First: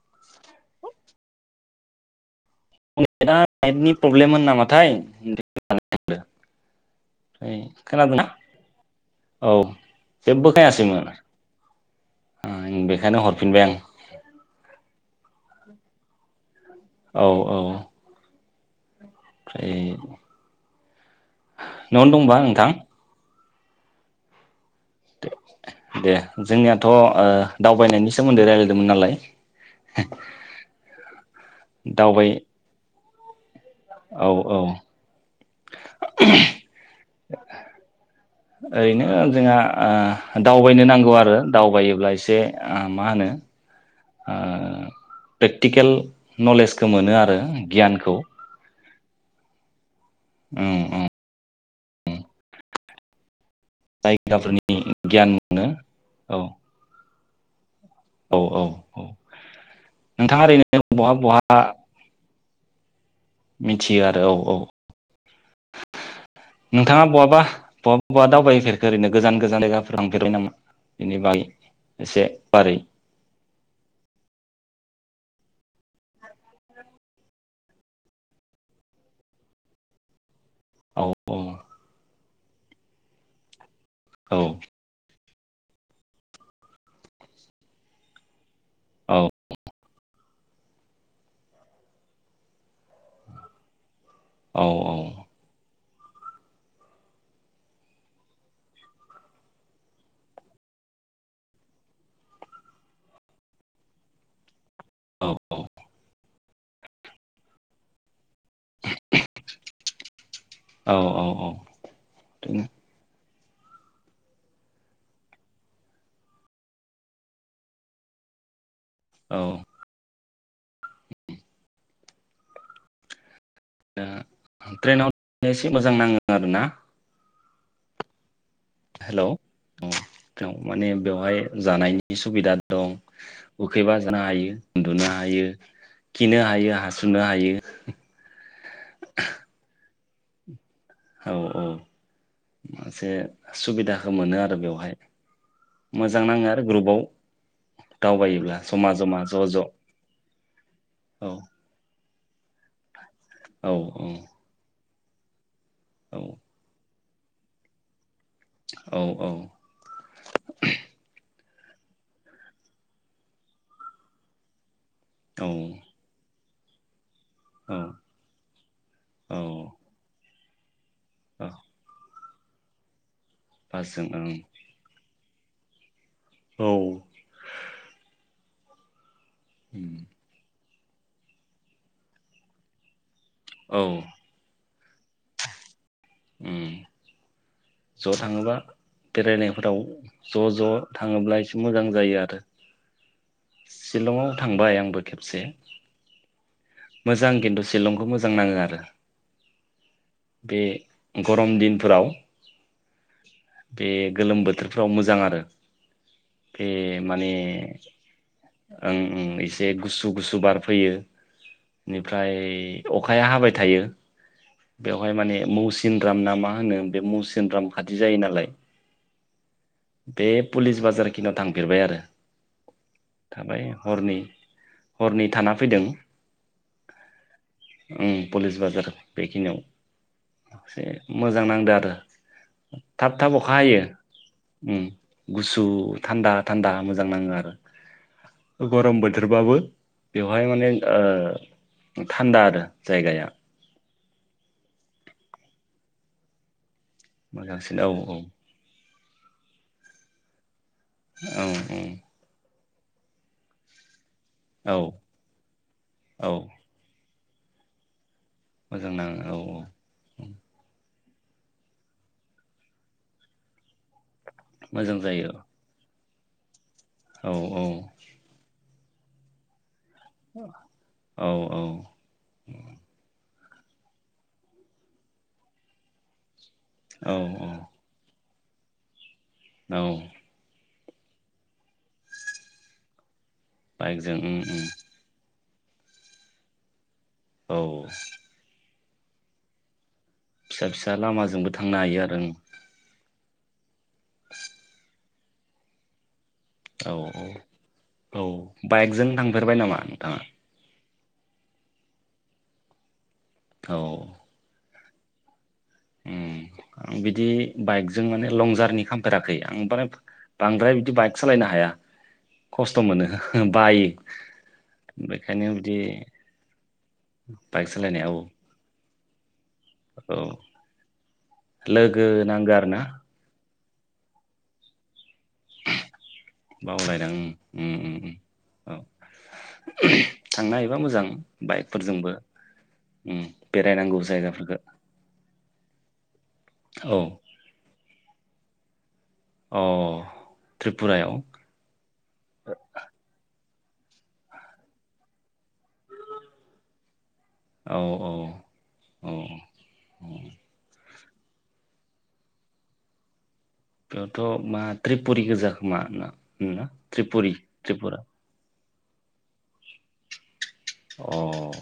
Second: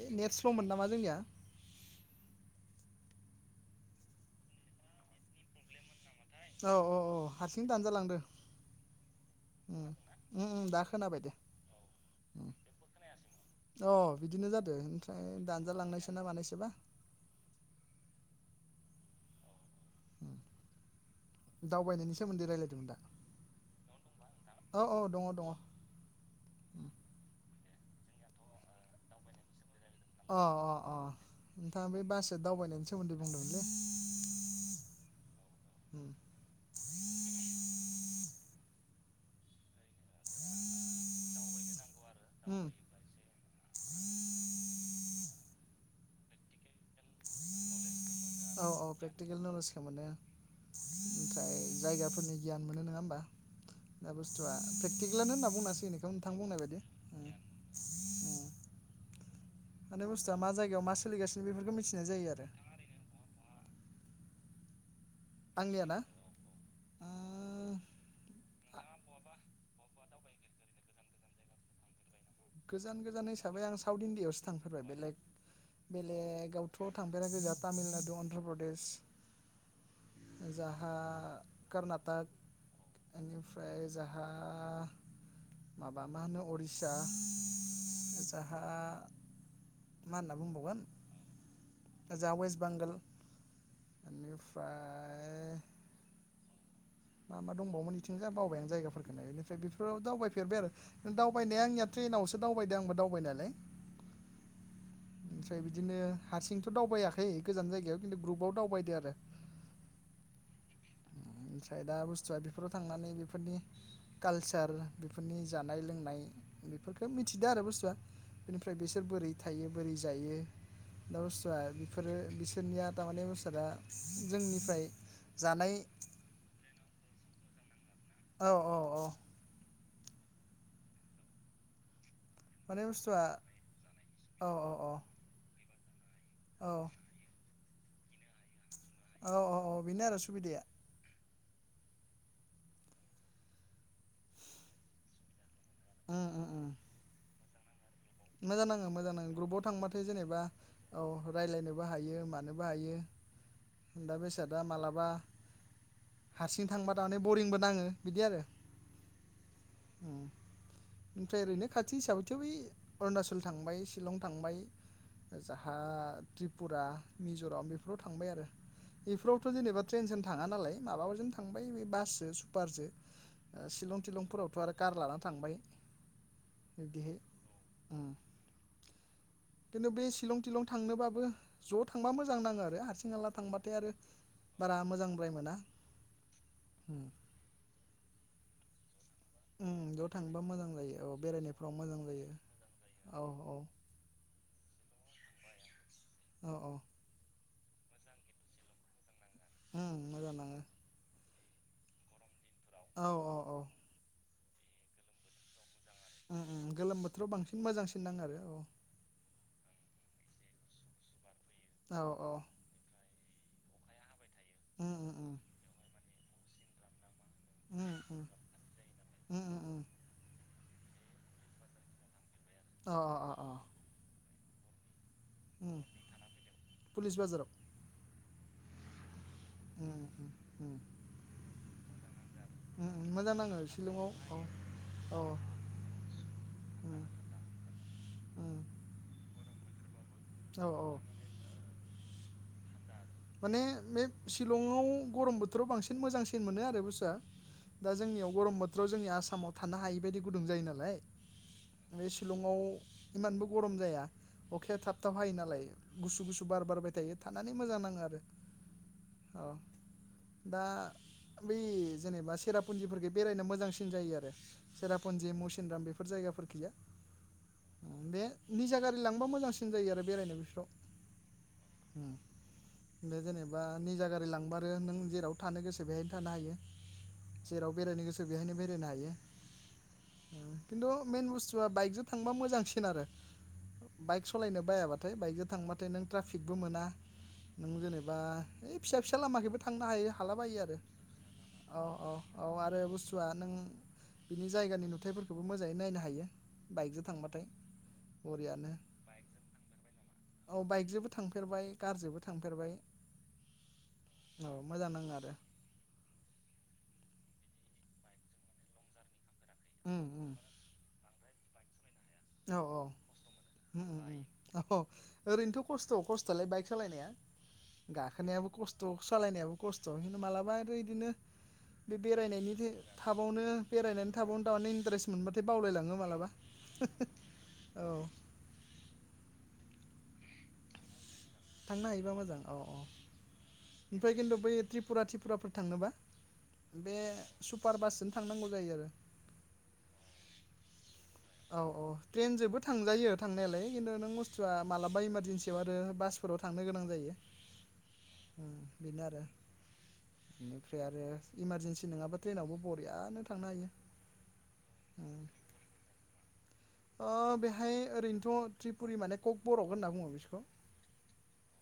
Net स्ल'मोन नामा जोंनिया [unintelligible] प्रब्लेम मोन नामाथाय औ औ औ ओमफ्राय हारसिं दानजालांदो खोनादोंना औ उम उम जेबो उम दा खोनायासैमोन खोनाबाय दे उम बेखायनो हरफिनबाय अ बिदिनो जादो ओमफ्राय दान [unintelligible] मानायसोबा औ औ [unintelligible] उम न'आवनो दावबायनायनि दंबा सोमोन्दै नोंथां रायज्लायदोंमोन दा। [unintelligible] दङ उम दे जोंनियाथ' ओ दावबायनायनि सोमोन्दै रायज्लायदोंमोन नालाय अ अ अ नोंथाङा बे दावबाय बासजो दावबायनायनि सोमोन्दै [unintelligible] औ औ उम ओरैनो ओ जोंहा दावबायनो नांगौ आरो दावबायोब्ला एसे उम ओ मा होनो ओ प्रेक्टिकेल नलेजखौ मोनो आरो गियानखौ औ औ प्रेकटिकेल न'लेजखौ मोनो औ औ ओ जायगाफोरनि गियान मोनो नङा होमबा दा बुस्थुआ जायगाफोरनि गियान प्रेकटिकेलानो होनना मोनो बुंनांसिगोन बेखौ नोंथां औ बुंनाय बायदि [inaudible] औ औ औ माने बुस्थुआ नोंथाङा मा जायगायाव मा ओरैनो बहा सोलिगासिनो बहा बेफोरखौ मिथिनाय जायो आरो मिथियो आरो औ औ आंनिया ना नोंथाङा बहाबा उम बहा बहा दावबायफेरखो ओरैनो गोजान गोजान जायगाफोर [unintelligible] बेनि बागै एसे बारै गोजान गोजान हिसाबै आं साउथ इण्डिआवसो थांफेरबाय बेलेक बेलेगावथ' थांफेराखै तामिलनाडु अन्ध्र प्रदेश जोहा औ औ कर्नाटक [unintelligible] जाहा औ माबा मा होनो उरिसा आतसा औ मा होनना बुंबावगोन ओजा वेस्ट बेंगल [unintelligible] औ निफ्राय मा मा दंबावोमोन इथिंजाय बावबाय आं जायगाफोरखौनो बेनिफ्राय बेफोराव दावबायफेरबाय आरो दावबायनाया आंनिया ट्रेनावसो दावबायदो आंबो दावबाय नायालाय। ओमफ्राय बिदिनो हारसिं थ दावबायाखै गोजान जायगायाव खिन्थु ग्रुप [unintelligible] दावबायदो आरो औ औ औ ओमफ्राय दा बुस्थुआ बिदिनो बेफोराव थांनानै बिफोरनि कालचार बेफोरनि जानाय लोंनाय बेफोरखौ मिथिदों आरो बुस्थुआ बिसोर बोरै औ थायो बोरै जायो। दा बुस्थुवा बिफोरो बिसोरनिया थारमाने दा जोंनिफ्राय जानाय खोनादोंना? औ औ औ हेलौ। औ माने बेवहाय जानायनि सुबिदा माने दं बुस्थुआ उखैबा जानो औ हायो औ औ उन्दुनो हायो। खिनो औ हायो हासुनो हायो। [inaudible] औ औ औ बिनो आरो सुबिदाया। औ औ मोनसे सुबिदाखौ मोनो आरो बेवहाय। उम मोजां उम नाङो उम आरो ग्रुबाव। मोजां नाङो मोजां नाङो ज' ग्रुपाव ज' थांबाथाय जेनेबा औ रायलायनोबो हायो। मानोबो हायो। औ औ दा बेसादा माला बा औ हारसिं थांबा नानै बरिंबो नाङो। बिदि आरो औ उम ओमफ्राय ओरैनो खाथि हिसाबैथ' बै अरुणाचल थांबाय शिलं थांबाय। औ जाहा त्रि फुरा मिज'राम बेफोराव थांबाय आरो औ बेफोरावथ' जेनेबा ट्रेन सेन थाङा नालाय माबाजों औ थांबाय बे बासजों पारजो सिलं बासजों तिलंफोरावथ' आरो कार लानानै थांबाय। ओं बिदिहै। खिन्थु बे शिलं तिलं थांनोबाबो ज' थांबा मोजां नाङो आरो हारसिंहाला थांबाथाय औ आरो बारा मोजांद्राय मोना। उम होम ज' थाङोबा बेरायनायफोराव थांबा ज' ज' मोजां जायो औ थाङोब्ला एसे बेरायनायफ्राव मोजां जायो आरो औ औ शिलंआव थांबाय आंबो खेब से औ औ मोजां खिन्थु शिलंखौ मोजां नाङो आरो मोजां नाङो बे गरम दिनफोराव औ औ औ बे गोलोम बोथ थोरफ्राव मोजां आरो उम बे उम गोलोम बोथोराव माने बांसिन मोजांसिन नाङो आरो ओं ओं एसे गुसु गुसु बार फैयो औ निफ्राय औ अखाया हाबाय थायो उम उम बेवहाय उम माने मौसिन राम ना मा होनो बे मौ सिनराम उम खाथि जायो उम नालाय उम उम बे पुलिस बाजारखिनियाव थांफेरबाय आरो अ अ अ अ थाबाय हरनै हरनै थाना फैदों उम पुलिस बाजाराव उम पुलिस बाजार बेखिनियाव उम उम उम एसे मोजां नांदो आरो उम उम थाब थाब मोजां अखा नाङो हायो शिलंआव औ उम औ गुसु थान्दा थान्दा उम मोजां नाङो आरो उम गरम बोथोरबा बाबो बेवहाय औ माने औ ओ थान्दा आरो जायगाया माने बे शिलंआव गरम बोथोराव बांसि न मोजांसिन मोनो आरो बुस मोजांसिन औ औ। बाव जोंनि आसामाव थानो हायि बायदि गुुदुं जायो नालाय। औ नाय बे शिलंआव इमानबो गरम जाया। औ अखाया थाब थाब हायो नालाय गुसु औ गुसु बार बारबाय थायो। थानानै मोजां नाङो आरो। मोजां नाङो औ औ। दा बै जेनेबा सेरापुन्जिफोरजों बेरायनो मोजांसिन जायो आरो। मोजां जायो सेराफुनजि मुसिनराम बे बेफोर जायगाफोरखियो औ औ गारि लांबा मोजांसिन जायो आरो। बेरायनो बेफोराव औ औ औ। बे जेनेबा निजा गारि लांबारो नों जेराव थानो गोसो बेहायनो थानो हायो। औ औ जेराव बेरायनो गोसो बेहायनो बेरायनो हायो। औ खिन्थु मेन बुस्थुआ बाइकजों थांबा मोजांसिन आरो। बाइकजों बाइक उम सलायनो उम बायाबाथाय बाइकजों थांबाथाय नों ट्राफिकबो मोना औ नों जेनेबा ओइ फिसा फिसा लामाखैबो थांनो हायो। थालाबायो फिसा आरो फिसा लामाजोंबो थांनो औ हायो औ आरो औ आरो बुसु बसथुवा नों बिनि जायगानि नुथायफोरखौबो मोजाङै नायनो हायो। औ बाइकजों औ थांबाथाय औ बरियानो बाइकजों थांफेरबाय नामा नोंथाङा? औ बाइकजोंबो थांफेरबाय कारजोंबो। थांफेरबाय। औ औ मोजां नाङो आरो ओं बिदि बाइकजों माने लं जारनि खालामफेराखै। [unintelligible] आं एफाग्राब उम उम बांद्राय बिदि बाइक सालायनो हाया। [inaudible] औ खस्थ' औ मोनो उम बायो उम औ बेखायनो ओरैनोथ' बिदि खस्थ खस्थलाय बाइक सालायनाया बाइक सालायनायाव गाखोनायाबो खस थ' सालायनायाव औ खस्थ मालाबा आरो बिदिनो बे लोगो नांगो बेरायनायनि दे आरो ना थाबावनो बेरायनानै थाबावनोथ इन्टारेस मोनबाथाय बावलायलाङो मालाबा। बावलायलां उम उम औ। उम औ थांनो हायोबा मोजां। थांनो बाइकफोरजोंबो हायोबा मोजां अ अ उम बेरायनांगौ ओमफ्राय खिन्थु जायगाफोरखौ बै त्रिपुरा त्रिपुरा फोर थांनोबा बे औ सुपार बासजों थांनांगौ जायो आरो। अ त्रिपुरायाव औ औ ट्रेनजोबो थांजायो थांनायालाय। खिन्थु नों बुस्थुआ मालाबा इमारजेनसियाव आरो बास फोराव थांनो गोनां जायो। औ ओम बेनो औ आरो बेनिफ्राय आरो इमारजेनसि नङाबा ट्रेनावबो बरियानो थांनो हायो बेयावथ' मा उम त्रिपुरि गोजा खोमा ना? ना अ त्रिपुरि बेहाय त्रिपुरा। ओरैनोथ' त्रिपुरि माने ककबरक होनना बुङो बिसोरखौ। अ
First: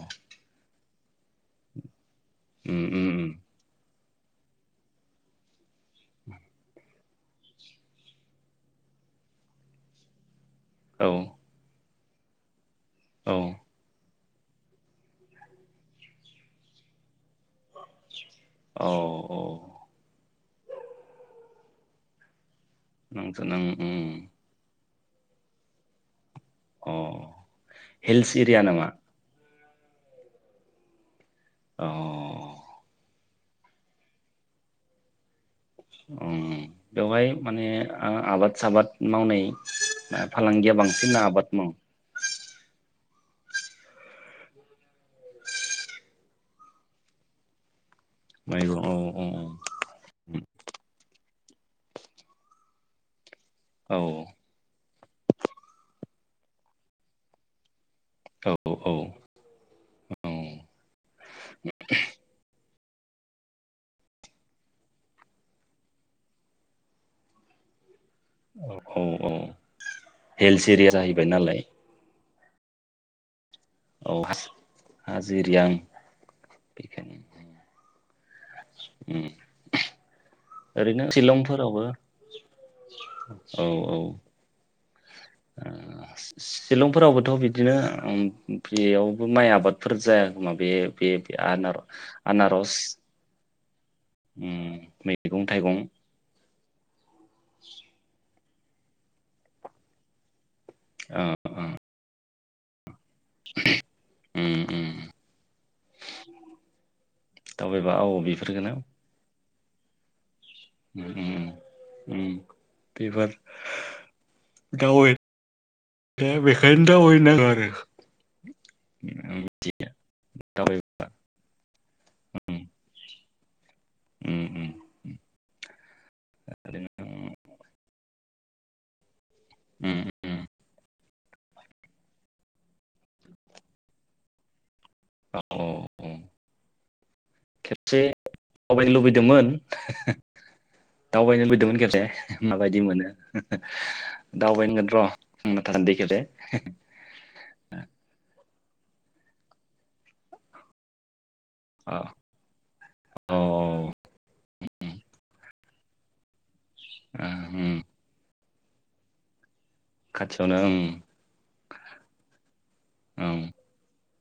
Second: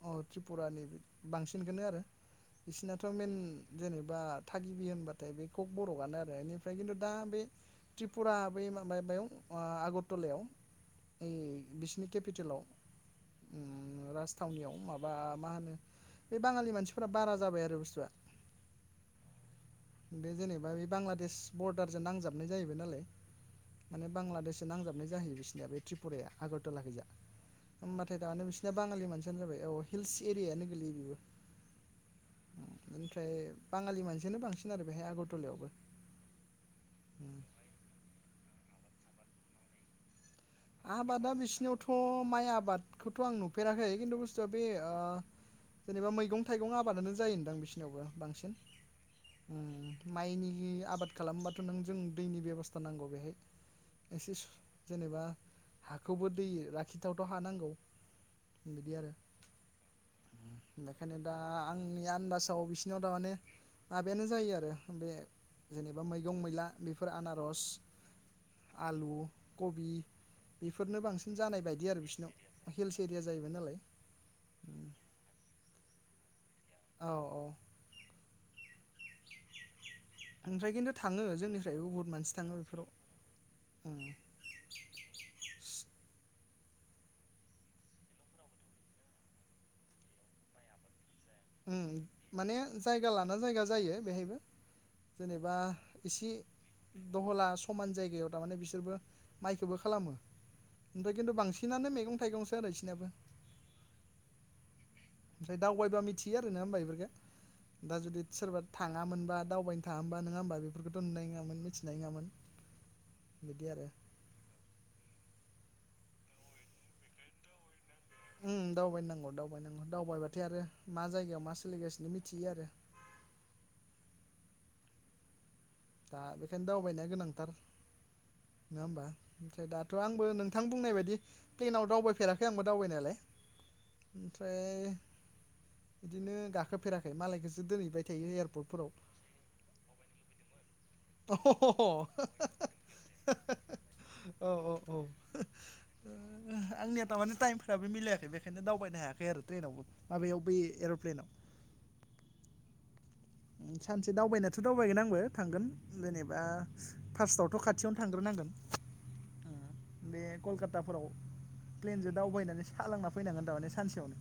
औ त्रिपुरानि बि बांसिनखौनो आरो। उम उम बिसिनाथ' उम मेन जेनेबा बा थागिबि होनबा बे ककबर'कानो आरो एनिफ्रय किन्थु दा बे त्रिपुरा बै मा बेयाव आगर टलायाव औ। नि केपिटेलाव। औ। थावनियाव माबा मा होनो बे बाङालि मानसिफोरा बारा जाबाय आरो। बुस्थुआ औ औ। बे जेनेबा बे बांलादेश बरदारजों नांजाबनाय जाहैबाय नालाय [unintelligible] नों माने ओं। बांलादेशजों नांजाबनाय जाहैयो बिसोरनिया बे त्रिपुराया। अ आगरटला'खैजा होमबाथाय हिल्स दानो एरिया बिसिना नामा बाङालि मानसियानो जाबाय। औ हिल्स एरियानो गोलैयो बेबो। अ। ओमफ्राय बाङालि मानसियानो बांसिन आरो बेहाय आगरटलायावबो। अ बेवहाय माने आ आबाद आबाद मावनाय फालांगिया बांसिन ना आबादा आबाद मावो बिसिनियावथ' माइ आबाद खौथ' आं नुफेराखै खिन्थु बुस्थुआ बे जेनेबा मैगं थाइगं आबादानो जाय होनदां बिसोर यावबो बांसिन मैगं औ माइनि उम आबाद खालामबा नों जों दैनि बेब'स्था नांगौ बेहाय औ एसे। जेनेबा। हाखौबो दै लाखिथावथाव' हा नांगौ औ औ बिदि आरो बेखायनो दा आंनि आन्दाजाव बिसि बिसिनाव थारमाने माबायानो जायो आरो बे जेनेबा मैगं मैला बेफोर आनारस औ औ आलु औ। कबि हिल्स एरिया बेफोरनो जाहैबाय बांसिन नालाय जानाय बायदि आरो बिसिना। हिल्स एरिया जाहैबाय नालाय। औ उम हाजिरियां औ औ बिखायनो उम। ओमफ्राय खिन्थु ओरैनो थाङो शिलंफोरावबो जोंनिफ्रायबो बुहुत मानसि थाङो बेफोराव औ औ ओ। ओं शिलंफोरावबोथ' बिदिनो उम बेयावबो माइ आबादफोर जायाखोमा बे बे आनार उम माने आनारस जायगा लाना जायगा जायो। बेहायबो उम मैगं जेनेबा थाइगं एसे दहला समान जायगायाव थारमाने बिसोरबो माइखौबो खालामो। ओमफाय खिन्थु बांसिनानो मैगं थाइगं जानायसैनाबो उम उम। फ्राय दावबायबा मिथियो आरो ना होमबा बेफोरखो दावबायबा दा औ जुदि सोरबा बेफोरखौनो थाङामोनबा दावबायनो थाङा मोनबा नोङा होमबा। बेफोरखौथ' उम नुनाय उम नङामोन मिथिनाय उम नङामोन बेबार बिदि आरो दावबाय दा बेखायनो दावबाय नां आरो। उम दावबायनांगौ दावबायनांगौ बिदिया दावबायबाथाय आरो दावबाय मा जायगायाव मा सोलिगासिनो मिथियो आरो। उम उम उम। दा बेखायनो ओरैनो दावबायनाया गोनांथार। नोङा होमबा? ओमफ्राय दाथ' आंबो उम नोंथां बुंनाय बायदि ट्रेननाव दावबायफेराखै आंबो दावबायनायालाय ओमफ्राय औ औ औ बिदिनो गाखोफेराखै मालायखोसो खेबसे दोनहैबाय थायो एयारपर्टफोराव। दावबायनो लुबैदोंमोन अ दावबायनो लुबैदोंमोन खेबसे माबायदि मोनो औ औ दावबायनांगोन औ र' [unintelligible] दे खेबसे। आंनिया थारमाने टाइमफ्राबो मिलायाखै बेखायनो दावबायनो हायाखै आरो ट्रेनावबो माबायाव बे एर'प्लेनाव। अ'। औ सानसे दावबायनाथ' दावबायगोन आंबो थांगोन जेनेबा फार्स्टआवथ' उम खाथियावनो थांग्रोनांगोन। बे खाथियावनो ओं कलकाताफोराव प्लेनजों दावबायनानै सा लोंना ओं फैनांगोन थारमाने सानसेयावनो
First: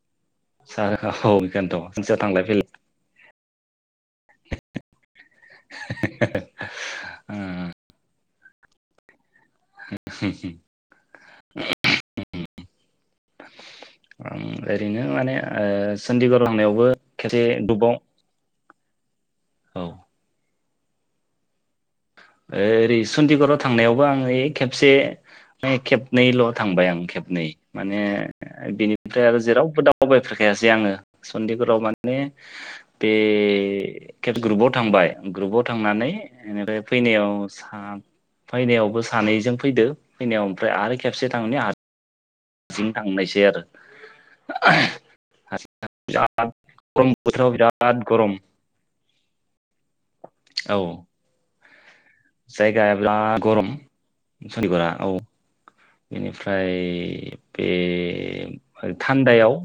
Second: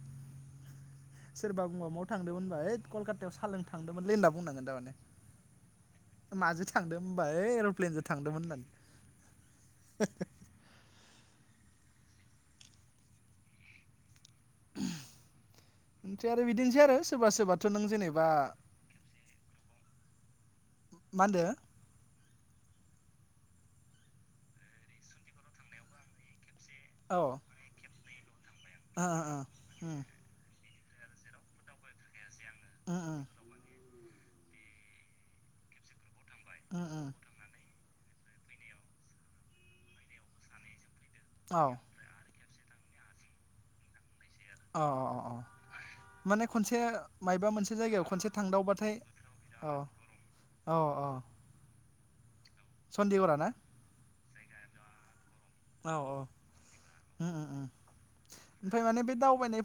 सार औ सोरबा बुंबा बेखौनोथ' म'याव सानसेयाव थांदोंमोन थांलाय होनबा हेथ कलकातायाव सा हा लों दो‌ मोनलै होनना बुंनांगोन थारमाने माजों थांदों होनबा है एर'प्लेनजों थांदोंमोन होननानै। [inaudible] [unintelligible] ओरैनो माने ओ ओमफ्राय चन्डिगर आरो बिदिनोसै लामायावबो आरो सोरबा खेबसे सोरबाथ' नों दुबाव जेनेबा औ मा होनदो? ओरै चन्डिगराव थांनायावबो आङो ओइ खेबसे खेबनैल' थांबाय आं औ खेबनै माने ओ बिनिफ्राय आरो जेरावबो उम उम दावबायफेरखायासै आङो। चन्डिगराव माने उम बे खेब ग्रुपाव थांबाय ग्रुपाव थांनानै इनिफ्राइ उम उम फैनायाव सा फैनायावबो सानैजों फैदो फैनायाव ओमफ्राय आरो खेबसे औ थांनाया आ सिं थांनायसै आरो। अ' अ' अ' अ' बिराद माने खनसे गरम मायबा बोथोराव मोनसे बिराद जायगायाव खनसे गरम थांदावबाथाय औ औ अ'। जायगाया बिराद गरम। चन्डिगरा औ। औ औ बेनिफ्राय उम उम उम बे थान्दायाव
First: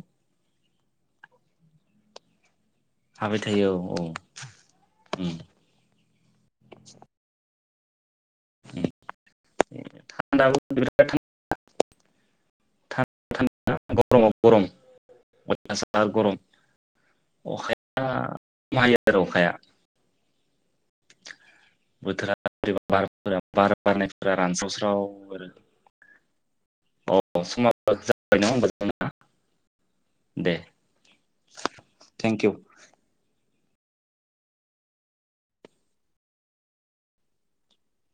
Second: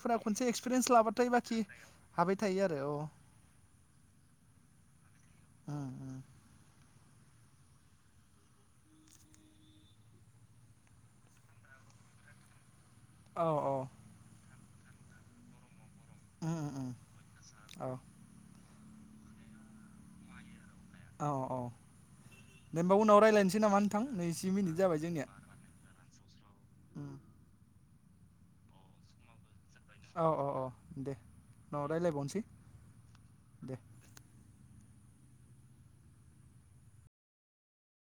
पिरियेन्स लाबाथाय बाखि हाबाय थायो आर हाबाय थायो औ औ उम। [inaudible] थान्दा [unintelligible] औ औ [unintelligible] गरमाव गरम [unintelligible] [unintelligible] गरम उम उम औ अखाया [unintelligible] अखाया औ औ बोथोरा दे बोरैबा होमबा उनाव बारफोरा रायज्लायनोसै बार नामा नोंथां बारनायफोरा नैजि मिनिट जाबाय रानस्रावस्राव जोंनिया आरो उम, औ समा जाबाय नङा होमबा जोंना? औ औ दे औ दे न' रायलायबावनोसै। Thank you Day